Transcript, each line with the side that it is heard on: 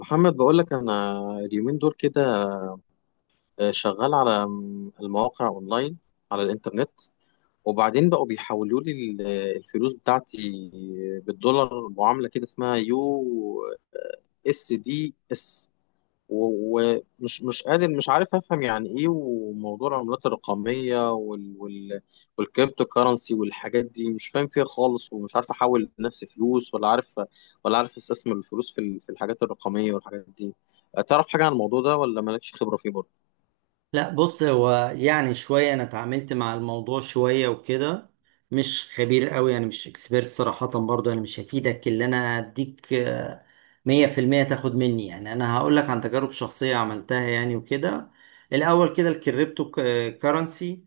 left: محمد، بقول لك انا اليومين دول كده شغال على المواقع اونلاين على الانترنت. وبعدين بقوا بيحولوا لي الفلوس بتاعتي بالدولار، معاملة كده اسمها يو اس دي اس. ومش مش قادر، مش عارف افهم يعني ايه وموضوع العملات الرقميه والكريبتو كارنسي والحاجات دي. مش فاهم فيها خالص، ومش عارف احول لنفسي فلوس ولا عارف استثمر الفلوس في الحاجات الرقميه والحاجات دي. تعرف حاجه عن الموضوع ده ولا مالكش خبره فيه برضه؟
right: لا، بص، هو يعني شوية أنا اتعاملت مع الموضوع شوية وكده. مش خبير قوي، يعني مش اكسبيرت صراحة. برضه أنا مش هفيدك اللي أنا أديك 100% تاخد مني، يعني أنا هقولك عن تجارب شخصية عملتها يعني وكده. الأول كده الكريبتو كارنسي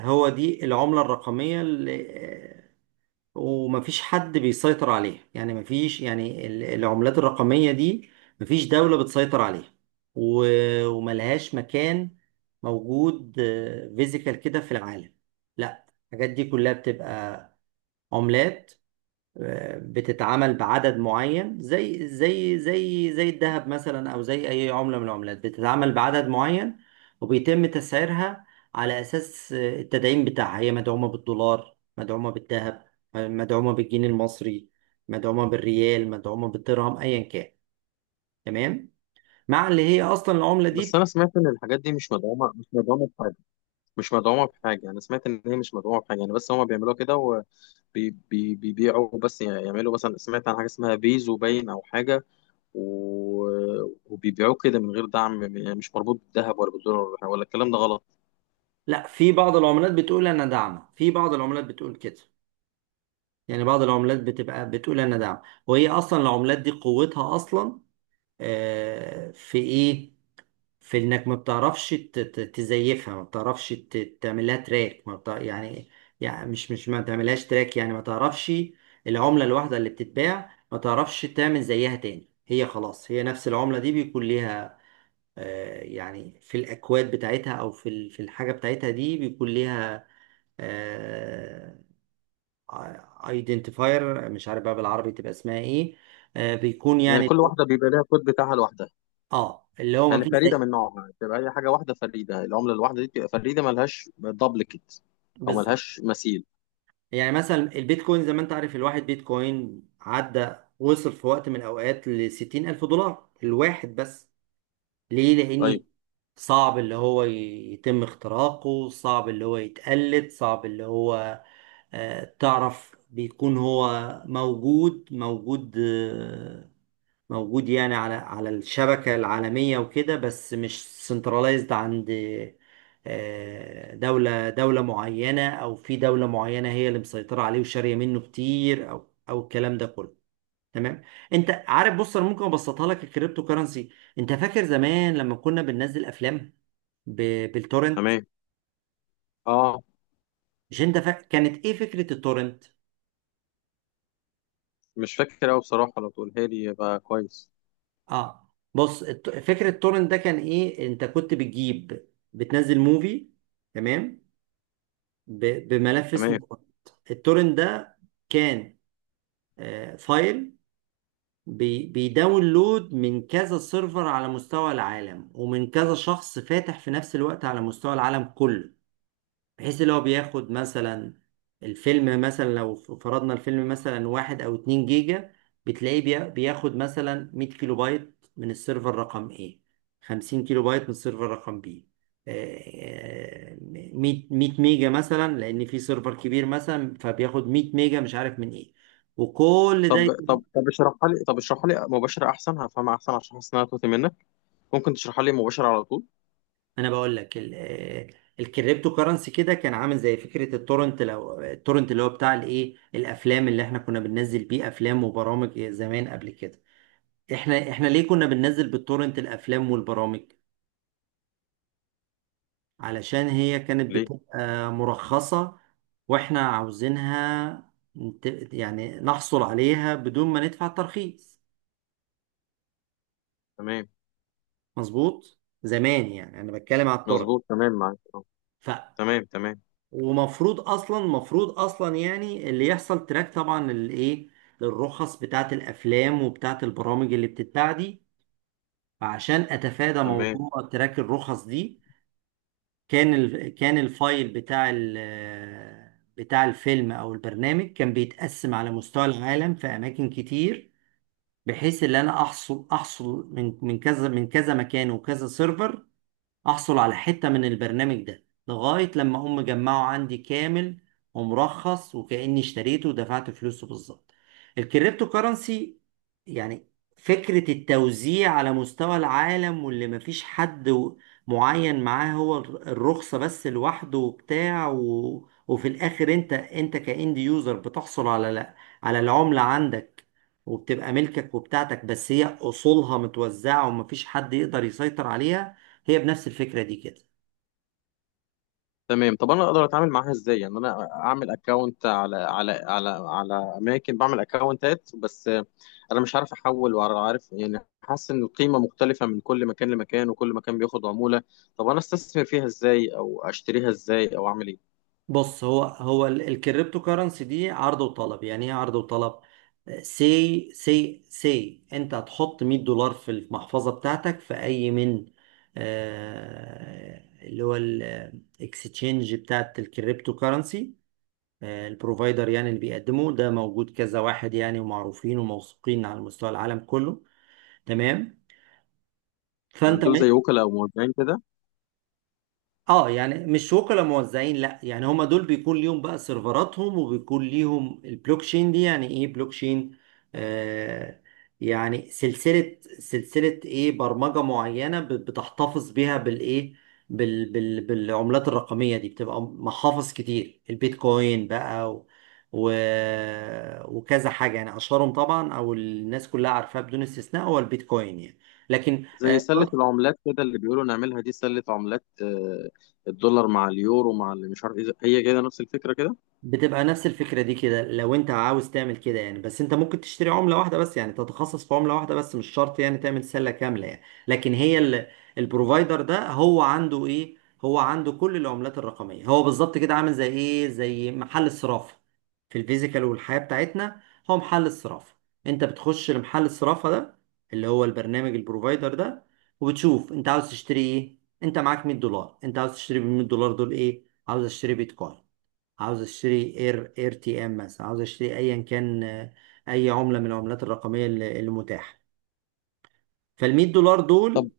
right: هو دي العملة الرقمية، ومفيش حد بيسيطر عليها. يعني مفيش، يعني العملات الرقمية دي مفيش دولة بتسيطر عليها، وملهاش مكان موجود فيزيكال كده في العالم. لا، الحاجات دي كلها بتبقى عملات بتتعمل بعدد معين، زي الذهب مثلا، او زي اي عملة من العملات بتتعمل بعدد معين، وبيتم تسعيرها على اساس التدعيم بتاعها. هي مدعومة بالدولار، مدعومة بالذهب، مدعومة بالجنيه المصري، مدعومة بالريال، مدعومة بالدرهم، ايا كان. تمام. مع اللي هي اصلا العملة دي
left: بس انا سمعت ان الحاجات دي مش مدعومه بحاجه. مش مدعومه بحاجه، انا سمعت ان هي مش مدعومه بحاجه يعني. بس هما بيعملوها كده وبيبيعوا، بس يعني يعملوا مثلا، سمعت عن حاجه اسمها بيزو باين او حاجه، وبيبيعوه كده من غير دعم، يعني مش مربوط بالذهب ولا بالدولار. ولا الكلام ده غلط؟
right: لا، في بعض العملات بتقول انا داعمة، في بعض العملات بتقول كده يعني. بعض العملات بتبقى بتقول انا داعمة، وهي اصلا العملات دي قوتها اصلا في ايه؟ في انك ما بتعرفش تزيفها، ما بتعرفش تعملها تراك، ما بتع... يعني، يعني مش ما تعملهاش تراك، يعني ما تعرفش. العملة الواحدة اللي بتتباع ما تعرفش تعمل زيها تاني، هي خلاص هي نفس العملة دي بيكون ليها يعني في الأكواد بتاعتها، أو في في الحاجة بتاعتها دي بيكون ليها ايدنتيفاير. مش عارف بقى بالعربي تبقى اسمها ايه. بيكون
left: يعني
right: يعني
left: كل واحده بيبقى لها كود بتاعها لوحدها.
right: اه اللي هو ما
left: يعني
right: فيش
left: فريده
right: زي.
left: من نوعها. بتبقى اي حاجه واحده فريده، العمله الواحده دي بتبقى فريده، ملهاش دبليكت او
right: بالظبط.
left: ملهاش مثيل.
right: يعني مثلا البيتكوين، زي ما انت عارف، الواحد بيتكوين عدى وصل في وقت من الأوقات لستين ألف دولار الواحد بس. ليه؟
left: طيب.
right: لأني صعب اللي هو يتم اختراقه، صعب اللي هو يتقلد، صعب اللي هو تعرف، بيكون هو موجود. موجود يعني على الشبكة العالمية وكده، بس مش سنتراليزد عند دولة معينة، أو في دولة معينة هي اللي مسيطرة عليه وشارية منه كتير، أو الكلام ده كله. تمام. أنت عارف بص، أنا ممكن أبسطها لك الكريبتو كرنسي. أنت فاكر زمان لما كنا بننزل أفلام بالتورنت؟
left: تمام. اه.
right: مش أنت فا... كانت إيه فكرة التورنت؟
left: مش فاكر قوي بصراحه، لو تقولها لي يبقى كويس.
right: أه، بص، فكرة التورنت ده كان إيه، أنت كنت بتجيب، بتنزل موفي، تمام، بملف اسمه
left: تمام.
right: تورنت. التورنت ده كان فايل بيداونلود من كذا سيرفر على مستوى العالم، ومن كذا شخص فاتح في نفس الوقت على مستوى العالم كله، بحيث اللي هو بياخد مثلا الفيلم. مثلا لو فرضنا الفيلم مثلا واحد او اتنين جيجا، بتلاقيه بياخد مثلا 100 كيلو بايت من السيرفر رقم ايه، 50 كيلو بايت من السيرفر رقم بي، مية، 100 ميجا مثلا، لان في سيرفر كبير مثلا، فبياخد 100 ميجا مش عارف من ايه، وكل ده.
left: طب اشرحها لي، طب اشرحها لي مباشره احسن، هفهمها احسن، عشان حاسس انها توتي منك. ممكن تشرحها لي مباشره على طول؟
right: انا بقول لك الكريبتو كرنسي كده كان عامل زي فكره التورنت. لو التورنت اللي هو بتاع الايه، الافلام اللي احنا كنا بننزل بيه افلام وبرامج زمان قبل كده، احنا ليه كنا بننزل بالتورنت الافلام والبرامج؟ علشان هي كانت
left: ليه؟
right: بتبقى مرخصه، واحنا عاوزينها يعني نحصل عليها بدون ما ندفع ترخيص.
left: تمام.
right: مظبوط. زمان يعني، انا بتكلم على التورنت.
left: مظبوط. تمام، معاك آه. تمام، تمام،
right: ومفروض اصلا، مفروض اصلا يعني اللي يحصل تراك طبعا للايه، للرخص بتاعت الافلام وبتاعت البرامج اللي بتتباع دي. فعشان اتفادى
left: تمام،
right: موضوع تراك الرخص دي، كان الفايل بتاع الفيلم او البرنامج كان بيتقسم على مستوى العالم في اماكن كتير، بحيث ان انا احصل، احصل من كذا من كذا مكان وكذا سيرفر، احصل على حتة من البرنامج ده لغاية لما هم جمعوا عندي كامل ومرخص، وكأني اشتريته ودفعت فلوسه بالظبط. الكريبتو كرنسي يعني فكرة التوزيع على مستوى العالم، واللي مفيش حد معين معاه هو الرخصة بس لوحده وبتاع وفي الاخر انت كاند يوزر بتحصل على على العملة عندك، وبتبقى ملكك وبتاعتك، بس هي اصولها متوزعة ومفيش حد يقدر يسيطر عليها. هي بنفس الفكرة دي كده.
left: تمام. طب انا اقدر اتعامل معاها ازاي؟ يعني انا اعمل اكونت على اماكن بعمل اكونتات. بس انا مش عارف احول ولا عارف، يعني حاسس ان القيمه مختلفه من كل مكان لمكان، وكل مكان بياخد عموله. طب انا استثمر فيها ازاي، او اشتريها ازاي، او اعمل ايه؟
right: بص، الكريبتو كرنسي دي عرض وطلب. يعني ايه عرض وطلب؟ سي سي سي انت هتحط $100 في المحفظة بتاعتك في اي من اللي هو الاكستشينج بتاعت الكريبتو كرنسي. البروفايدر يعني اللي بيقدمه ده موجود كذا واحد يعني، ومعروفين وموثوقين على مستوى العالم كله. تمام،
left: يعني
right: فانت
left: دول زي وكلاء او موزعين كده؟
right: اه، يعني مش وكلاء موزعين لا، يعني هما دول بيكون ليهم بقى سيرفراتهم، وبيكون ليهم البلوك تشين دي. يعني ايه بلوك تشين؟ آه، يعني سلسلة، سلسلة ايه، برمجة معينة بتحتفظ بيها بالايه، بالعملات الرقمية دي. بتبقى محافظ كتير، البيتكوين بقى و و وكذا حاجة يعني. أشهرهم طبعا، أو الناس كلها عارفاها بدون استثناء، هو البيتكوين يعني. لكن
left: زي سله العملات كده اللي بيقولوا نعملها دي، سله عملات آه، الدولار مع اليورو مع اللي مش عارف ايه هي، كده نفس الفكره كده.
right: بتبقى نفس الفكرة دي كده، لو انت عاوز تعمل كده يعني. بس انت ممكن تشتري عملة واحدة بس، يعني تتخصص في عملة واحدة بس، مش شرط يعني تعمل سلة كاملة يعني. لكن هي البروفايدر ده هو عنده ايه؟ هو عنده كل العملات الرقمية. هو بالظبط كده عامل زي ايه، زي محل الصرافة في الفيزيكال والحياة بتاعتنا. هو محل الصرافة، انت بتخش لمحل الصرافة ده، اللي هو البرنامج البروفايدر ده، وبتشوف انت عاوز تشتري ايه. انت معاك $100، انت عاوز تشتري ب $100 دول ايه؟ عاوز اشتري بيتكوين، عاوز اشتري اير تي ام مثلا، عاوز اشتري ايا كان، اي عمله من العملات الرقميه اللي متاحه. فال $100
left: طب
right: دول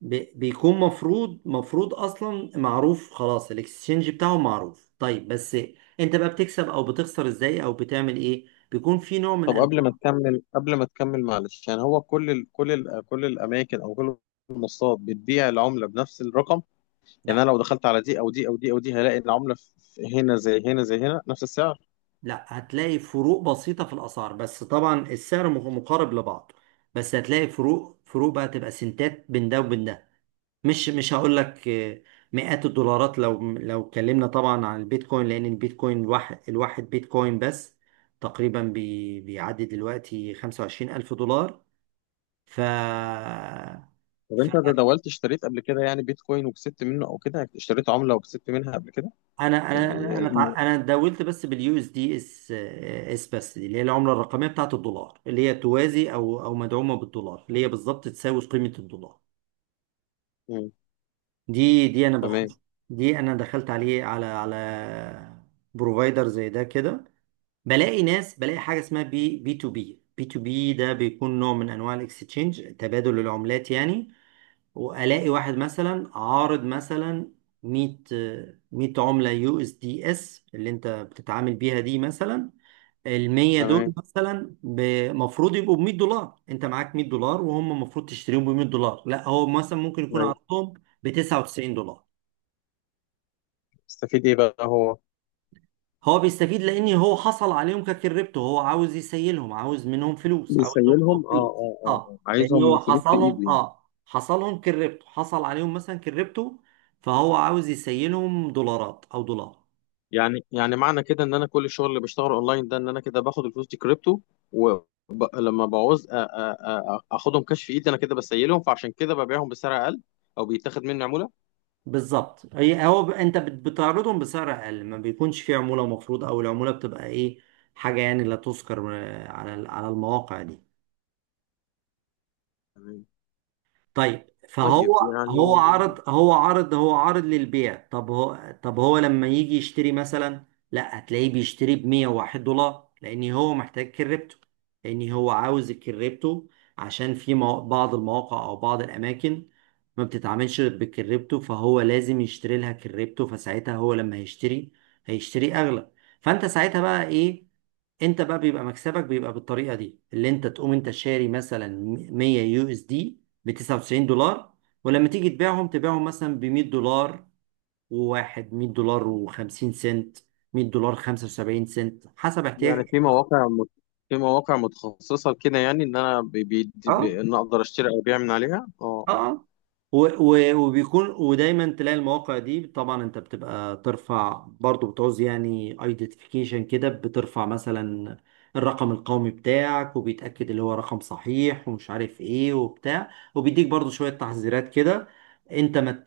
right: بيكون مفروض، مفروض اصلا معروف خلاص، الاكسشينج بتاعهم معروف. طيب، بس انت بقى بتكسب او بتخسر ازاي، او بتعمل ايه؟ بيكون في نوع من
left: طب قبل
right: انواع...
left: ما تكمل قبل ما تكمل معلش. يعني هو كل الاماكن او كل المنصات بتبيع العمله بنفس الرقم؟ يعني
right: لا
left: انا لو دخلت على دي او دي او دي او دي، هلاقي العمله هنا زي هنا زي هنا نفس السعر؟
right: لا هتلاقي فروق بسيطه في الاسعار، بس طبعا السعر مقارب لبعضه. بس هتلاقي فروق بقى تبقى سنتات بين ده وبين ده. مش هقول لك مئات الدولارات، لو اتكلمنا طبعا عن البيتكوين. لان البيتكوين الواحد، بيتكوين بس تقريبا بيعدي دلوقتي 25,000 الف دولار. ف
left: طب انت ده
right: فانا،
left: دولت اشتريت قبل كده؟ يعني بيتكوين وكسبت منه، او كده اشتريت عمله وكسبت منها قبل كده؟ يعني الم...
right: أنا اتداولت بس باليو اس دي اس بس. دي اللي هي العمله الرقميه بتاعت الدولار، اللي هي توازي او مدعومه بالدولار، اللي هي بالظبط تساوي قيمه الدولار.
left: مم.
right: دي انا بخش،
left: تمام،
right: دي انا دخلت عليه على بروفايدر زي ده كده. بلاقي ناس، بلاقي حاجه اسمها بي تو بي. ده بيكون نوع من انواع الاكستشينج، تبادل العملات يعني. والاقي واحد مثلا عارض مثلا 100، 100 عمله يو اس دي اس اللي انت بتتعامل بيها دي. مثلا ال 100 دول
left: تمام.
right: مثلا المفروض يبقوا ب $100، انت معاك $100 وهم المفروض تشتريهم ب $100، لا هو مثلا ممكن يكون
left: أيوة.
right: عرضهم ب $99.
left: استفيد ايه بقى هو؟
right: هو بيستفيد لان هو حصل عليهم ككريبتو، هو عاوز يسيلهم، عاوز منهم فلوس، عاوز منهم
left: بيسيلهم، اه
right: فلوس
left: اه اه
right: اه،
left: آه،
right: لان هو
left: عايزهم فلوس في
right: حصلهم
left: ايده يعني.
right: اه حصلهم كريبتو، حصل عليهم مثلا كريبتو. فهو عاوز يسيلهم دولارات او دولار.
left: يعني معنى كده ان انا كل الشغل اللي بشتغله اونلاين ده، ان انا كده باخد الفلوس دي كريبتو، ولما بعوز اخدهم كاش في ايدي، انا كده بسيلهم، فعشان كده ببيعهم بسعر اقل، او بيتاخد مني عمولة.
right: بالظبط. هي هو انت بتعرضهم بسعر اقل، ما بيكونش فيه عمولة مفروض، او العمولة بتبقى ايه، حاجة يعني لا تذكر على على المواقع دي.
left: تمام.
right: طيب، فهو
left: طيب. يعني
right: هو عرض للبيع. طب هو، لما يجي يشتري مثلا، لا هتلاقيه بيشتري ب $101، لان هو محتاج كريبتو، لان هو عاوز الكريبتو. عشان في بعض المواقع او بعض الاماكن ما بتتعاملش بالكريبتو، فهو لازم يشتري لها كريبتو. فساعتها هو لما هيشتري، هيشتري اغلى. فانت ساعتها بقى ايه؟ انت بقى بيبقى مكسبك بيبقى بالطريقه دي، اللي انت تقوم انت شاري مثلا 100 يو اس دي ب $99، ولما تيجي تبيعهم تبيعهم مثلا ب $100، وواحد $100 و50 سنت، $100 75 سنت، حسب احتياجك.
left: يعني في مواقع متخصصة كده، يعني ان انا
right: اه.
left: ان اقدر اشتري او ابيع من عليها. اه اه.
right: اه، و و وبيكون، ودايما تلاقي المواقع دي طبعا، انت بتبقى ترفع برضو، بتعوز يعني ايدنتيفيكيشن كده، بترفع مثلا الرقم القومي بتاعك وبيتأكد اللي هو رقم صحيح ومش عارف ايه وبتاع، وبيديك برضو شوية تحذيرات كده. انت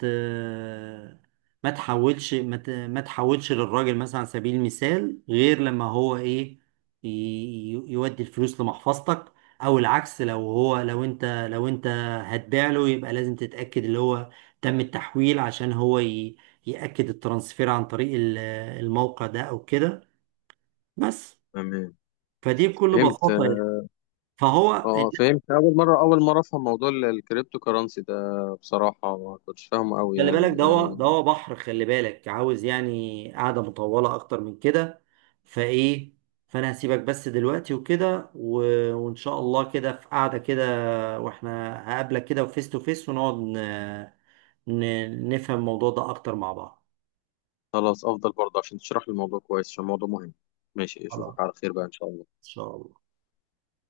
right: ما تحولش للراجل مثلا على سبيل المثال، غير لما هو ايه يودي الفلوس لمحفظتك. او العكس، لو هو، لو انت هتبيع له يبقى لازم تتأكد اللي هو تم التحويل، عشان هو يأكد الترانسفير عن طريق الموقع ده أو كده. بس،
left: تمام.
right: فدي بكل
left: فهمت.
right: بساطة يعني. فهو
left: اه
right: الناس...
left: فهمت. اول مرة، اول مرة افهم موضوع الكريبتو كرنسي ده بصراحة. ما كنتش فاهمه قوي
right: خلي بالك،
left: يعني.
right: ده هو بحر. خلي بالك، عاوز يعني قعدة مطولة أكتر من كده. فإيه، فأنا هسيبك بس دلوقتي وكده وإن شاء الله كده في قعدة كده، وإحنا هقابلك كده وفيس تو فيس، ونقعد نفهم الموضوع ده أكتر مع بعض.
left: خلاص، افضل برضه عشان تشرح لي الموضوع كويس، عشان الموضوع مهم. ماشي،
right: خلاص
left: اشوفك
right: إن
left: على خير بقى ان شاء الله.
right: شاء الله